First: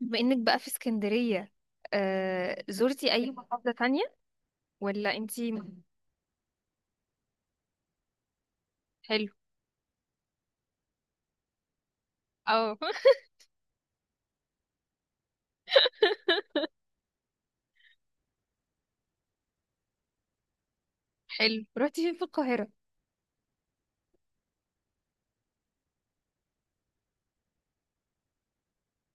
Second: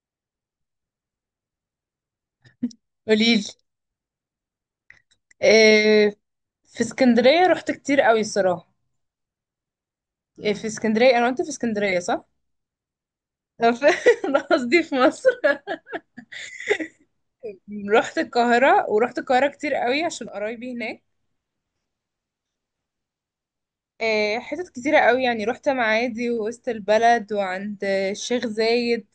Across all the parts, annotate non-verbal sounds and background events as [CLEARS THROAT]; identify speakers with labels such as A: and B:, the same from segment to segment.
A: بما انك بقى في اسكندرية، زرتي اي
B: قوليلي.
A: محافظة تانية ولا انتي؟
B: آه، في اسكندرية رحت كتير قوي الصراحة.
A: حلو.
B: آه، في اسكندرية أنا وأنت في اسكندرية صح؟
A: اه [LAUGHS]
B: أنا في- [LAUGHS] أنا قصدي في مصر. رحت القاهرة، ورحت القاهرة كتير قوي عشان قرايبي هناك.
A: حلو، روحتي فين في القاهرة؟
B: آه، حتت كتيرة قوي، يعني رحت معادي ووسط البلد وعند الشيخ زايد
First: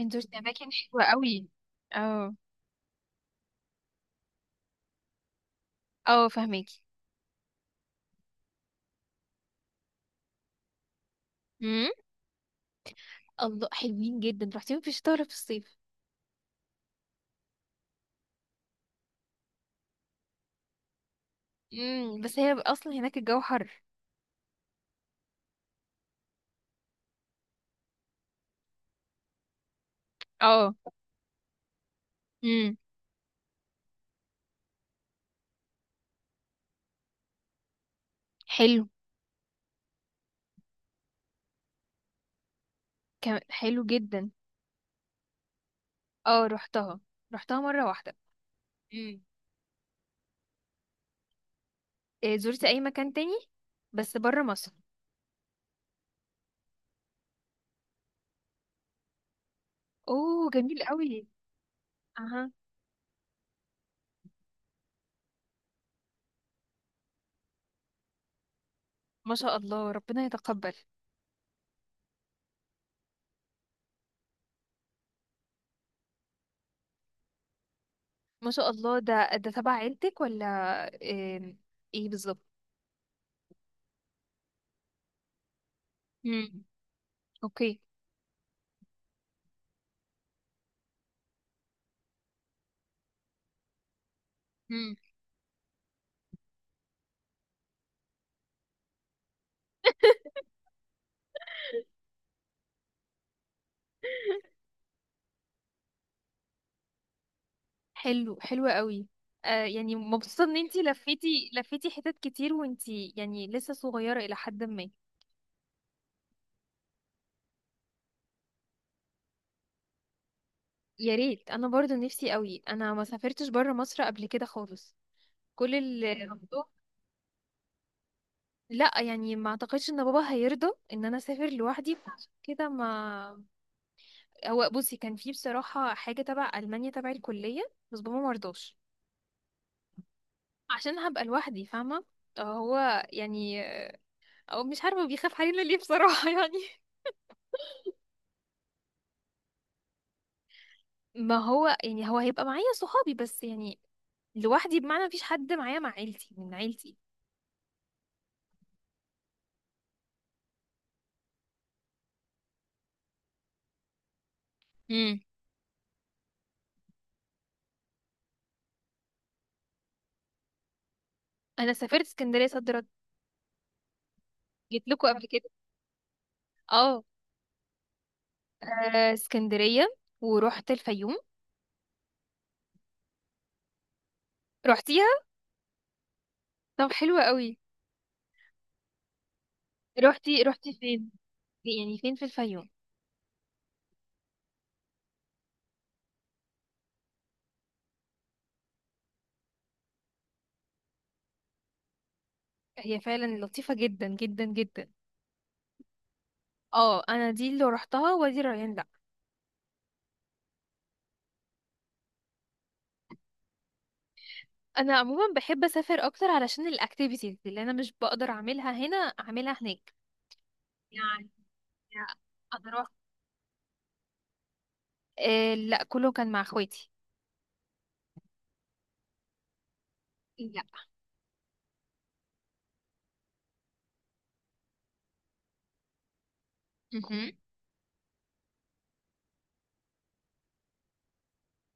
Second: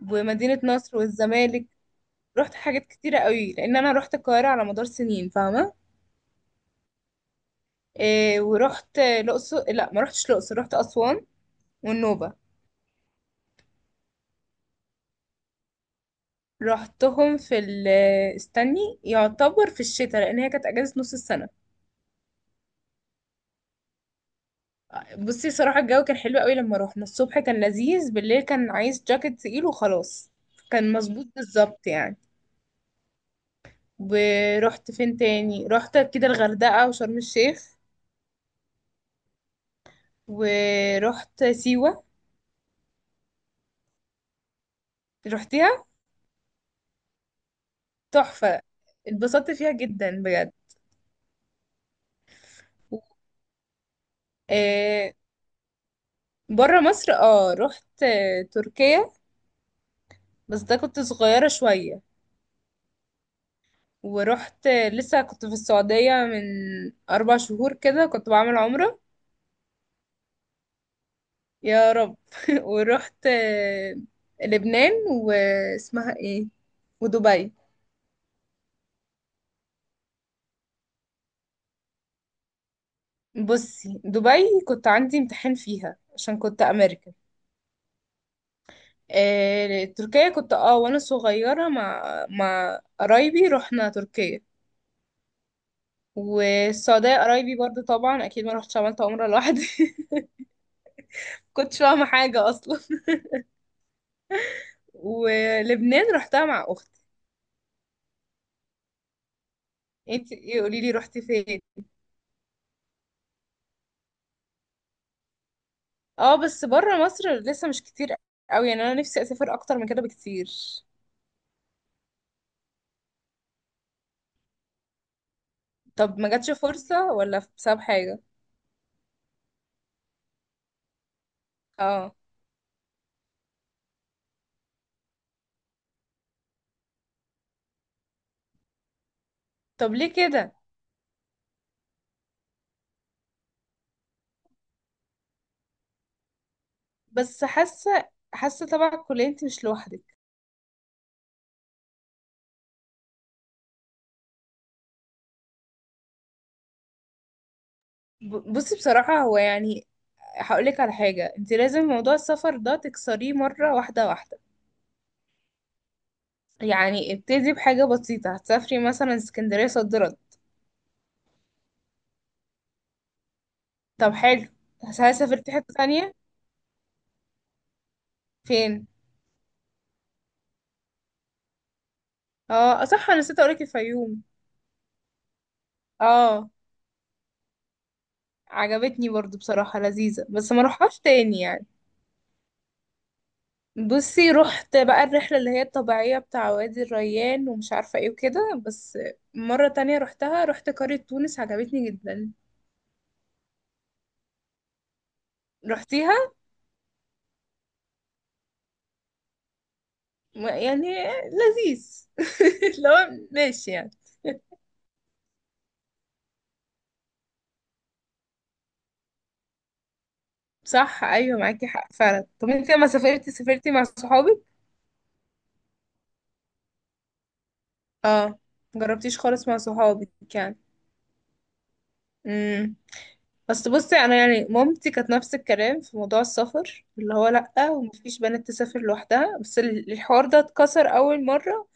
A: انت زرتي
B: ومدينة
A: اماكن
B: نصر
A: حلوة قوي.
B: والزمالك.
A: اه،
B: رحت حاجات كتيرة قوي لأن أنا رحت القاهرة على مدار سنين، فاهمة؟
A: اه، فهماكي.
B: آه، ورحت الأقصر. لأ، ما رحتش الأقصر، رحت أسوان
A: امم.
B: والنوبة.
A: الله، حلوين جدا. روحتي فين، في الشتاء ولا في الصيف؟
B: رحتهم في ال استني، يعتبر في الشتاء لان هي كانت اجازه نص السنه.
A: بس هي اصلا هناك الجو حر.
B: بصي صراحه الجو كان حلو قوي، لما روحنا الصبح كان لذيذ، بالليل كان عايز جاكيت تقيل وخلاص.
A: اه.
B: كان مظبوط بالظبط يعني.
A: امم.
B: ورحت فين تاني؟ رحت كده الغردقه وشرم الشيخ،
A: حلو.
B: ورحت سيوه.
A: حلو جدا.
B: رحتيها؟
A: اه، روحتها. روحتها مرة واحدة.
B: تحفه.
A: امم.
B: اتبسطت فيها جدا بجد.
A: زرتي اي مكان تاني، بس برا مصر؟
B: آه. بره مصر، اه رحت تركيا،
A: اوه،
B: بس ده
A: جميل
B: كنت
A: قوي.
B: صغيره شويه.
A: اها.
B: ورحت، لسه كنت في السعودية من 4 شهور كده، كنت بعمل عمرة.
A: ما شاء الله، ربنا يتقبل.
B: يا رب. [LAUGHS] ورحت لبنان، واسمها ايه، ودبي.
A: ما شاء الله، ده تبع عيلتك ولا؟ آم، ايه بالظبط؟
B: بصي دبي كنت عندي امتحان فيها عشان
A: امم.
B: كنت امريكان.
A: اوكي.
B: آه، تركيا كنت وانا صغيرة مع مع قرايبي رحنا تركيا.
A: امم.
B: والسعودية قرايبي برضو طبعا، اكيد ما رحتش عملت عمرة لوحدي. [LAUGHS] كنتش فاهمة حاجة اصلا. ولبنان رحتها مع اختي.
A: حلو، حلو قوي. يعني
B: انتي
A: مبسوطة ان
B: ايه؟ قولي
A: انتي
B: لي رحتي
A: لفيتي
B: فين.
A: لفيتي حتت كتير، وانتي يعني لسه صغيرة الى حد ما.
B: اه بس بره مصر لسه مش كتير قوي يعني، انا نفسي اسافر اكتر من كده بكتير.
A: يا ريت، انا برضو نفسي قوي. انا ما سافرتش بره مصر قبل كده خالص. كل
B: طب ما جاتش
A: الموضوع...
B: فرصة ولا بسبب حاجة؟
A: لا، يعني ما اعتقدش ان بابا هيرضى ان انا اسافر لوحدي،
B: اه.
A: فعشان كده ما... هو بصي، كان في بصراحة حاجة تبع ألمانيا، تبع الكلية. بس بابا مرضاش.
B: طب ليه كده؟
A: عشان هبقى لوحدي، فاهمة؟ هو يعني، او مش عارفة بيخاف علينا ليه بصراحة [LAUGHS] يعني.
B: بس حاسة، حاسة طبعا الكلية انت مش لوحدك.
A: ما هو يعني، هو هيبقى معايا صحابي بس، يعني لوحدي بمعنى مفيش حد معايا، مع عيلتي، من عيلتي.
B: بصي بصراحة هو يعني هقولك على حاجة، انت لازم موضوع السفر ده تكسريه مرة واحدة واحدة.
A: امم.
B: يعني ابتدي بحاجة بسيطة، هتسافري مثلا اسكندرية صد رد.
A: انا سافرت اسكندرية صد رد،
B: طب حلو.
A: جيت لكم
B: هل
A: قبل كده.
B: سافرتي حتة تانية؟
A: اه.
B: فين؟
A: اسكندرية، ورحت الفيوم.
B: اه صح، انا نسيت اقولك الفيوم.
A: رحتيها؟
B: اه.
A: طب، حلوة قوي.
B: عجبتني برضو بصراحة، لذيذة
A: رحتي
B: بس ما
A: رحتي
B: روحهاش
A: فين؟
B: تاني يعني.
A: يعني فين في الفيوم؟
B: بصي رحت بقى الرحلة اللي هي الطبيعية بتاع وادي الريان ومش عارفة ايه وكده، بس مرة تانية رحتها رحت قرية تونس، عجبتني جدا.
A: هي فعلا لطيفة جدا جدا جدا.
B: رحتيها؟
A: اه، انا دي اللي رحتها، وادي الريان، لا.
B: يعني لذيذ. [LAUGHS] لو ماشي يعني.
A: انا عموما بحب اسافر اكتر، علشان الاكتيفيتيز اللي انا مش بقدر اعملها هنا اعملها هناك.
B: صح
A: يعني
B: ايوه معاكي حق فعلا. طب
A: انا
B: انت لما
A: رحت...
B: سافرتي، سافرتي مع صحابك؟
A: لا، كله كان مع اخواتي.
B: اه. مجربتيش خالص مع صحابك يعني؟
A: لا.
B: امم. بس بصي انا يعني مامتي كانت نفس الكلام في موضوع السفر، اللي هو
A: مهم.
B: لأ ومفيش بنت تسافر لوحدها، بس الحوار ده اتكسر اول مرة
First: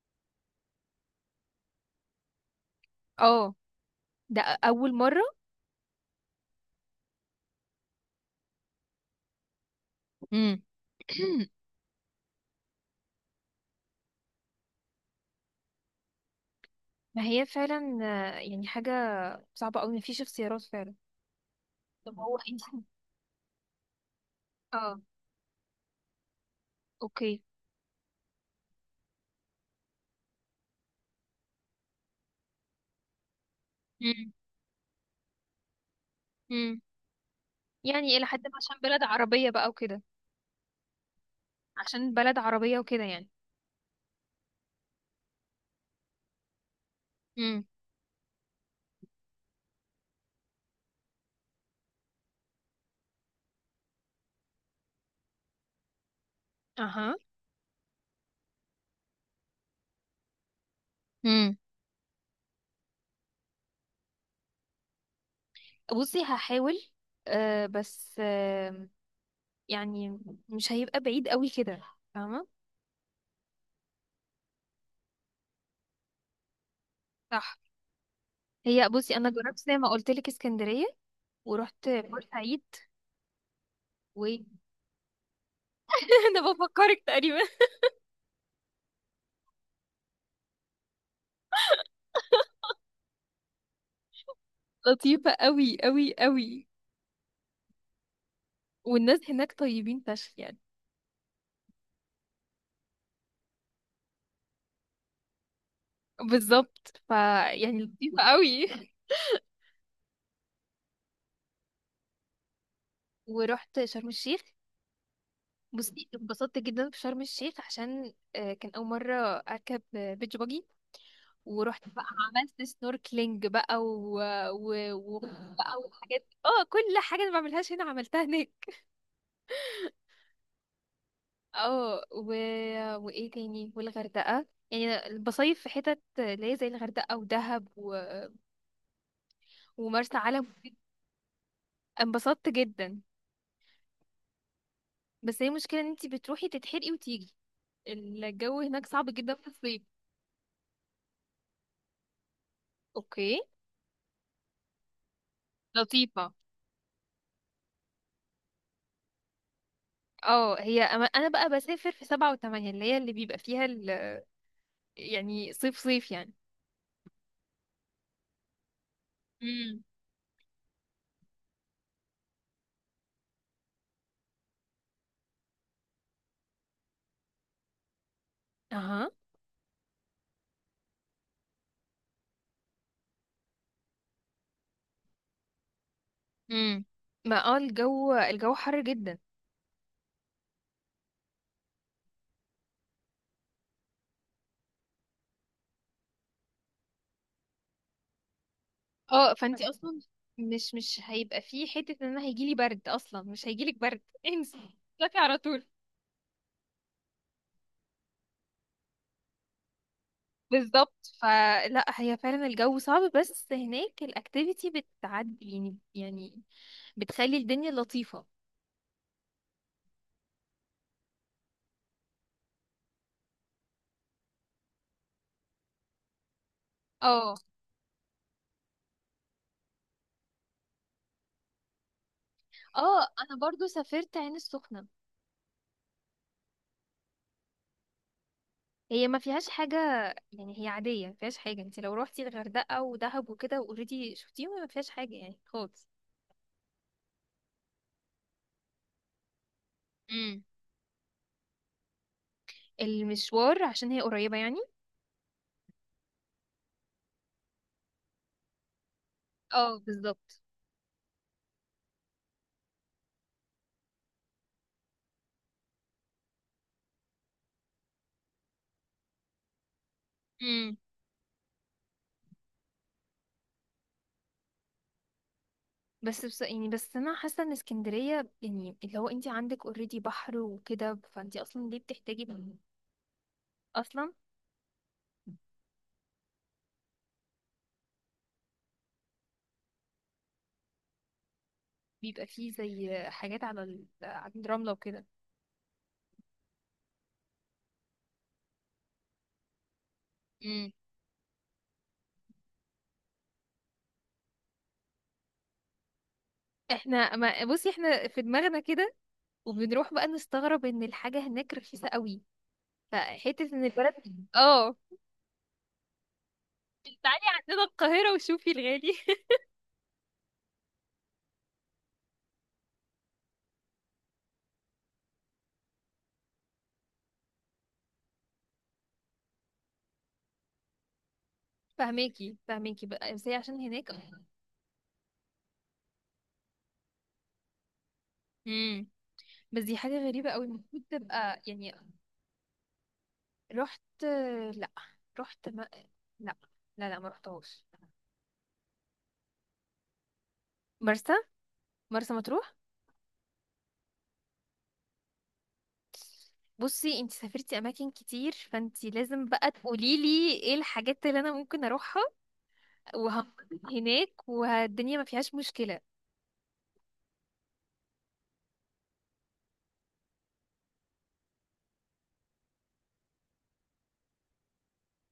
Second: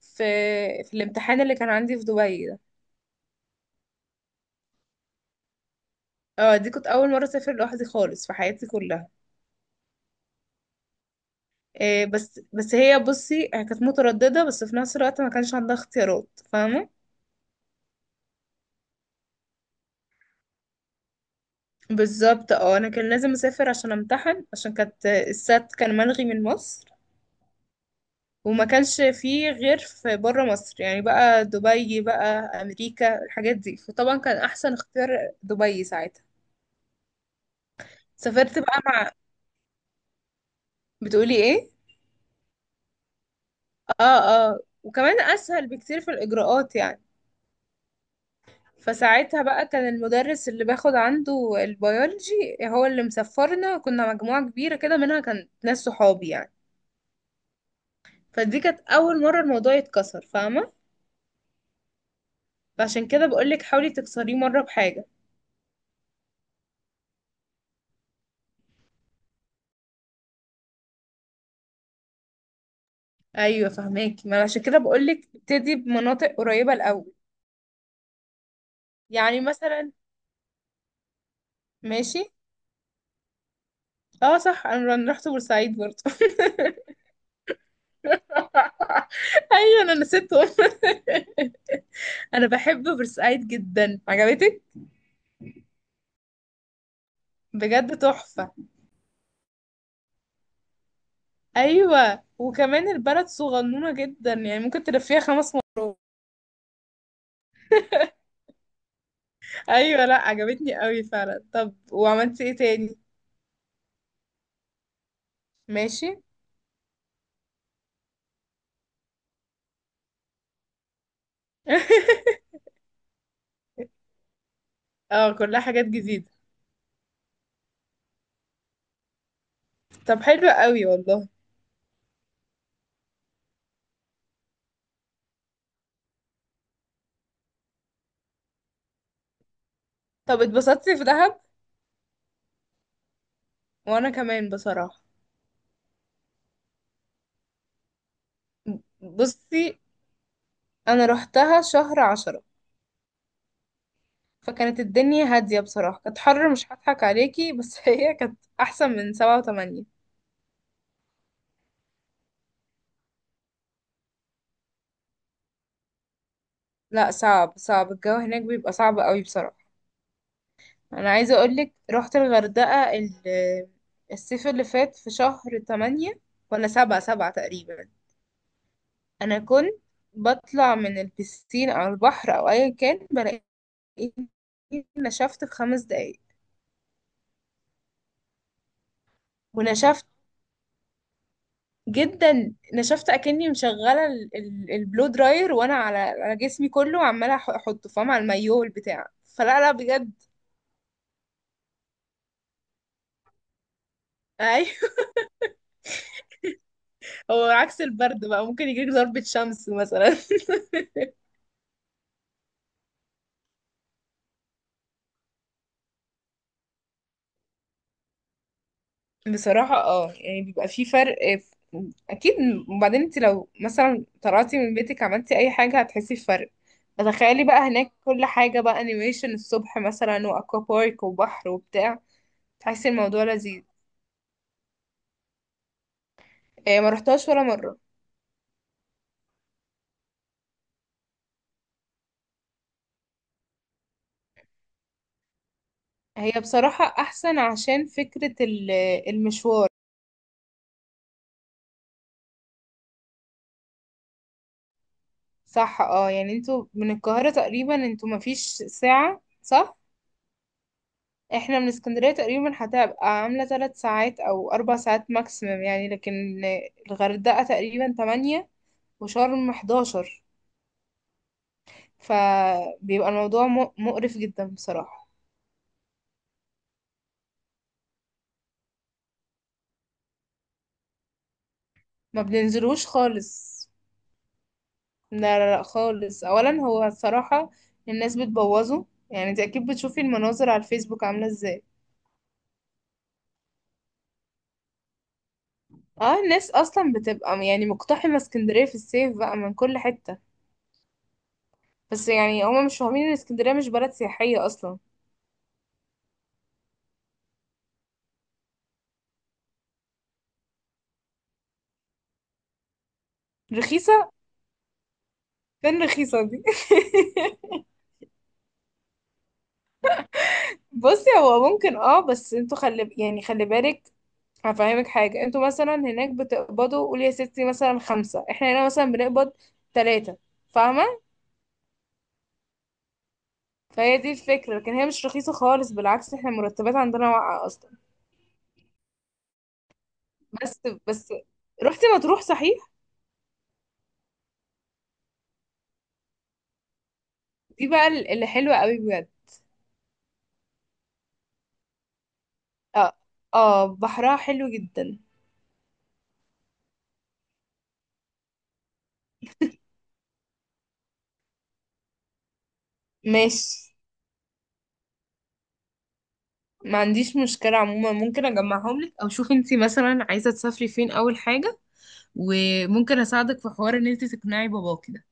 B: في في الامتحان اللي كان عندي في دبي ده.
A: اه، ده اول مره.
B: اه دي كنت اول مرة اسافر لوحدي خالص في حياتي كلها.
A: مم. [CLEARS THROAT]
B: إيه، بس هي، بصي هي كانت مترددة بس في نفس الوقت ما كانش عندها اختيارات، فاهمة؟
A: ما هي فعلا. يعني حاجه صعبه قوي، مفيش اختيارات فعلا. طب هو
B: بالظبط.
A: انت
B: اه
A: [LAUGHS]
B: انا كان لازم اسافر عشان امتحن، عشان
A: اه.
B: كانت السات كان ملغي من مصر
A: اوكي.
B: وما كانش فيه غير في بره مصر يعني، بقى دبي بقى امريكا الحاجات دي، فطبعا
A: مم.
B: كان احسن اختيار دبي ساعتها.
A: مم. يعني الى حد ما،
B: سافرت
A: عشان
B: بقى
A: بلد
B: مع،
A: عربيه بقى وكده.
B: بتقولي ايه؟
A: عشان بلد عربيه وكده، يعني.
B: اه. اه وكمان اسهل بكتير في الاجراءات يعني.
A: مم.
B: فساعتها بقى كان المدرس اللي باخد عنده البيولوجي هو اللي مسفرنا، كنا مجموعة كبيرة كده منها كان ناس صحابي يعني.
A: اها.
B: فدي كانت اول مرة الموضوع يتكسر، فاهمة؟ فعشان كده بقولك حاولي تكسريه مرة بحاجة.
A: بصي هحاول. بس يعني مش هيبقى بعيد قوي كده، فاهمة؟
B: ايوه فهماكي، ما أنا عشان كده بقول لك ابتدي بمناطق قريبه الاول.
A: صح. هي بصي انا
B: يعني
A: جربت زي ما
B: مثلا.
A: قلت لك اسكندرية، ورحت
B: ماشي.
A: بورسعيد و... [LAUGHS]
B: اه صح، أنا رحت بورسعيد برضه.
A: انا بفكرك تقريبا.
B: [LAUGHS] ايوه انا نسيتهم. [LAUGHS] انا بحب بورسعيد جدا. عجبتك؟
A: لطيفة قوي قوي قوي.
B: بجد تحفه.
A: والناس هناك طيبين فشخ يعني.
B: ايوه وكمان البلد صغنونه جدا يعني، ممكن تلفيها 5 مرات.
A: بالظبط، يعني لطيفة
B: [LAUGHS]
A: قوي.
B: ايوه لا عجبتني قوي فعلا. طب وعملتي ايه تاني؟
A: ورحت شرم الشيخ.
B: ماشي.
A: بصي اتبسطت جدا في شرم الشيخ، عشان كان اول مرة اركب بيتش باجي. ورحت بقى، عملت
B: [LAUGHS]
A: سنوركلينج بقى و... و...
B: اه كلها
A: بقى
B: حاجات
A: وحاجات.
B: جديده.
A: اه، كل حاجة أنا ما بعملهاش هنا عملتها هناك.
B: طب حلو قوي والله.
A: اه، وايه تاني؟ والغردقة، يعني أنا بصيف في حتت اللي هي زي الغردقة ودهب ومرسى
B: طب
A: علم.
B: اتبسطتي في دهب؟
A: انبسطت جدا.
B: وانا كمان بصراحة.
A: بس هي المشكلة ان انتي بتروحي تتحرقي وتيجي، الجو هناك صعب جدا في
B: بصي
A: الصيف.
B: انا رحتها شهر 10،
A: اوكي.
B: فكانت الدنيا هادية بصراحة. كانت
A: لطيفة.
B: حر مش هضحك عليكي بس [LAUGHS] هي كانت احسن من 7 و8.
A: اه، انا بقى بسافر في سبعة وثمانية، اللي هي اللي بيبقى فيها ال... يعني صيف صيف يعني.
B: لا صعب، صعب الجو هناك بيبقى صعب قوي بصراحة.
A: امم.
B: انا عايزة اقولك رحت الغردقة الصيف اللي فات في شهر 8، ولا 7، 7 تقريبا.
A: اها.
B: انا كنت بطلع من البسين او البحر او ايا كان بلاقي نشفت في 5 دقايق.
A: امم. ما الجو حر جدا.
B: ونشفت جدا، نشفت اكني مشغله البلو دراير وانا على جسمي كله، عماله احطه، فاهم، على المايوه والبتاع،
A: اه،
B: فلا
A: فانتي
B: لا
A: اصلا
B: بجد.
A: مش هيبقى فيه حتة ان انا هيجيلي برد، اصلا مش هيجيلك برد [LAUGHS]
B: [LAUGHS]
A: انسي.
B: ايوه.
A: تطلعي على طول.
B: هو عكس البرد بقى، ممكن يجيلك ضربة شمس مثلا. [LAUGHS]
A: بالظبط، فلا هي فعلا الجو صعب، بس هناك الاكتيفيتي بتعدي، يعني بتخلي الدنيا لطيفة.
B: بصراحة اه يعني بيبقى في فرق في، اكيد. وبعدين انت لو مثلا طلعتي من بيتك عملتي اي حاجة هتحسي بفرق،
A: اه.
B: فتخيلي بقى هناك كل حاجة بقى انيميشن الصبح مثلا، واكوا بارك وبحر وبتاع، تحسي
A: اه،
B: الموضوع
A: انا
B: لذيذ.
A: برضو سافرت عين السخنة.
B: إيه، ما رحتهاش ولا مرة.
A: هي ما فيهاش حاجة. يعني هي عادية ما فيهاش حاجة. انت لو روحتي الغردقة ودهب وكده اوريدي شفتيهم، ما فيهاش حاجة يعني خالص.
B: هي بصراحة أحسن عشان فكرة المشوار.
A: المشوار، عشان هي قريبة يعني.
B: صح، اه يعني انتوا من القاهرة تقريبا انتوا مفيش ساعة صح؟
A: اه، بالظبط.
B: احنا من اسكندرية تقريبا هتبقى عاملة 3 ساعات أو 4 ساعات ماكسيمم يعني، لكن الغردقة تقريبا 8 وشرم 11.
A: امم.
B: فبيبقى الموضوع مقرف جدا بصراحة.
A: بس يعني، بس انا حاسه ان اسكندريه، يعني اللي هو انت عندك اوريدي بحر وكده، فانت اصلا ليه
B: ما
A: بتحتاجي بحر؟
B: بننزلوش خالص.
A: اصلا.
B: لا لا لا خالص. أولا هو الصراحة الناس بتبوظه، يعني انت أكيد بتشوفي المناظر على الفيسبوك عاملة ازاي.
A: بيبقى فيه زي حاجات على الرمله وكده.
B: اه الناس اصلا بتبقى يعني مقتحمه اسكندريه في الصيف بقى من كل حته.
A: امم.
B: بس يعني هما مش فاهمين ان اسكندريه مش بلد سياحيه اصلا.
A: احنا، ما بصي، احنا في دماغنا كده. وبنروح بقى نستغرب ان الحاجه هناك رخيصه قوي، فحته ان البلد.
B: رخيصه؟
A: اه.
B: فين رخيصه دي؟
A: تعالي عندنا القاهره، وشوفي الغالي [LAUGHS]
B: [LAUGHS] بصي هو ممكن اه، بس انتوا خلي يعني خلي بالك، هفهمك حاجه. انتوا مثلا هناك بتقبضوا قول يا ستي مثلا 5، احنا هنا مثلا بنقبض 3، فاهمه؟
A: فهماكي فهماكي بقى، بس هي عشان هناك.
B: فهي دي الفكره، لكن هي مش رخيصه خالص، بالعكس احنا المرتبات عندنا واقعه اصلا.
A: امم. بس دي حاجة غريبة قوي،
B: بس
A: المفروض
B: بس
A: تبقى يعني.
B: رحتي مطروح صحيح؟
A: رحت. لا، رحت ما... لا، لا، لا، ما رحتهاش.
B: دي بقى اللي حلوه قوي بجد.
A: مرسى مرسى مطروح.
B: اه. اه بحرها حلو جدا.
A: بصي انتي سافرتي اماكن كتير، فانتي لازم بقى تقولي لي ايه الحاجات اللي انا ممكن اروحها
B: ماشي،
A: وهنبسط هناك، والدنيا ما فيهاش مشكلة.
B: ما عنديش مشكلة عموما. ممكن اجمعهم لك، او شوفي انتي مثلا عايزة تسافري فين اول حاجة، وممكن اساعدك في حوار ان انتي تقنعي باباكي ده.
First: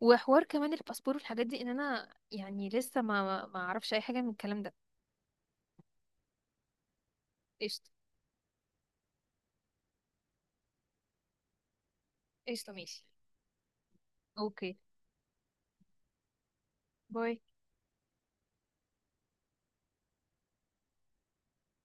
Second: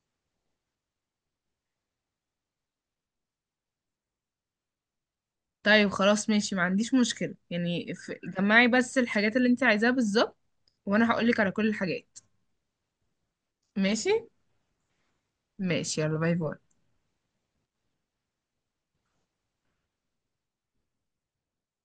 A: وحوار كمان الباسبور والحاجات دي، ان انا يعني لسه ما اعرفش اي حاجة من الكلام ده.
B: طيب خلاص ماشي ما عنديش مشكلة
A: قشطة.
B: يعني جمعي بس الحاجات اللي انتي عايزاها بالظبط وانا هقولك على كل الحاجات.
A: قشطة، ماشي.
B: ماشي.
A: اوكي.
B: ماشي، يلا باي باي.
A: باي.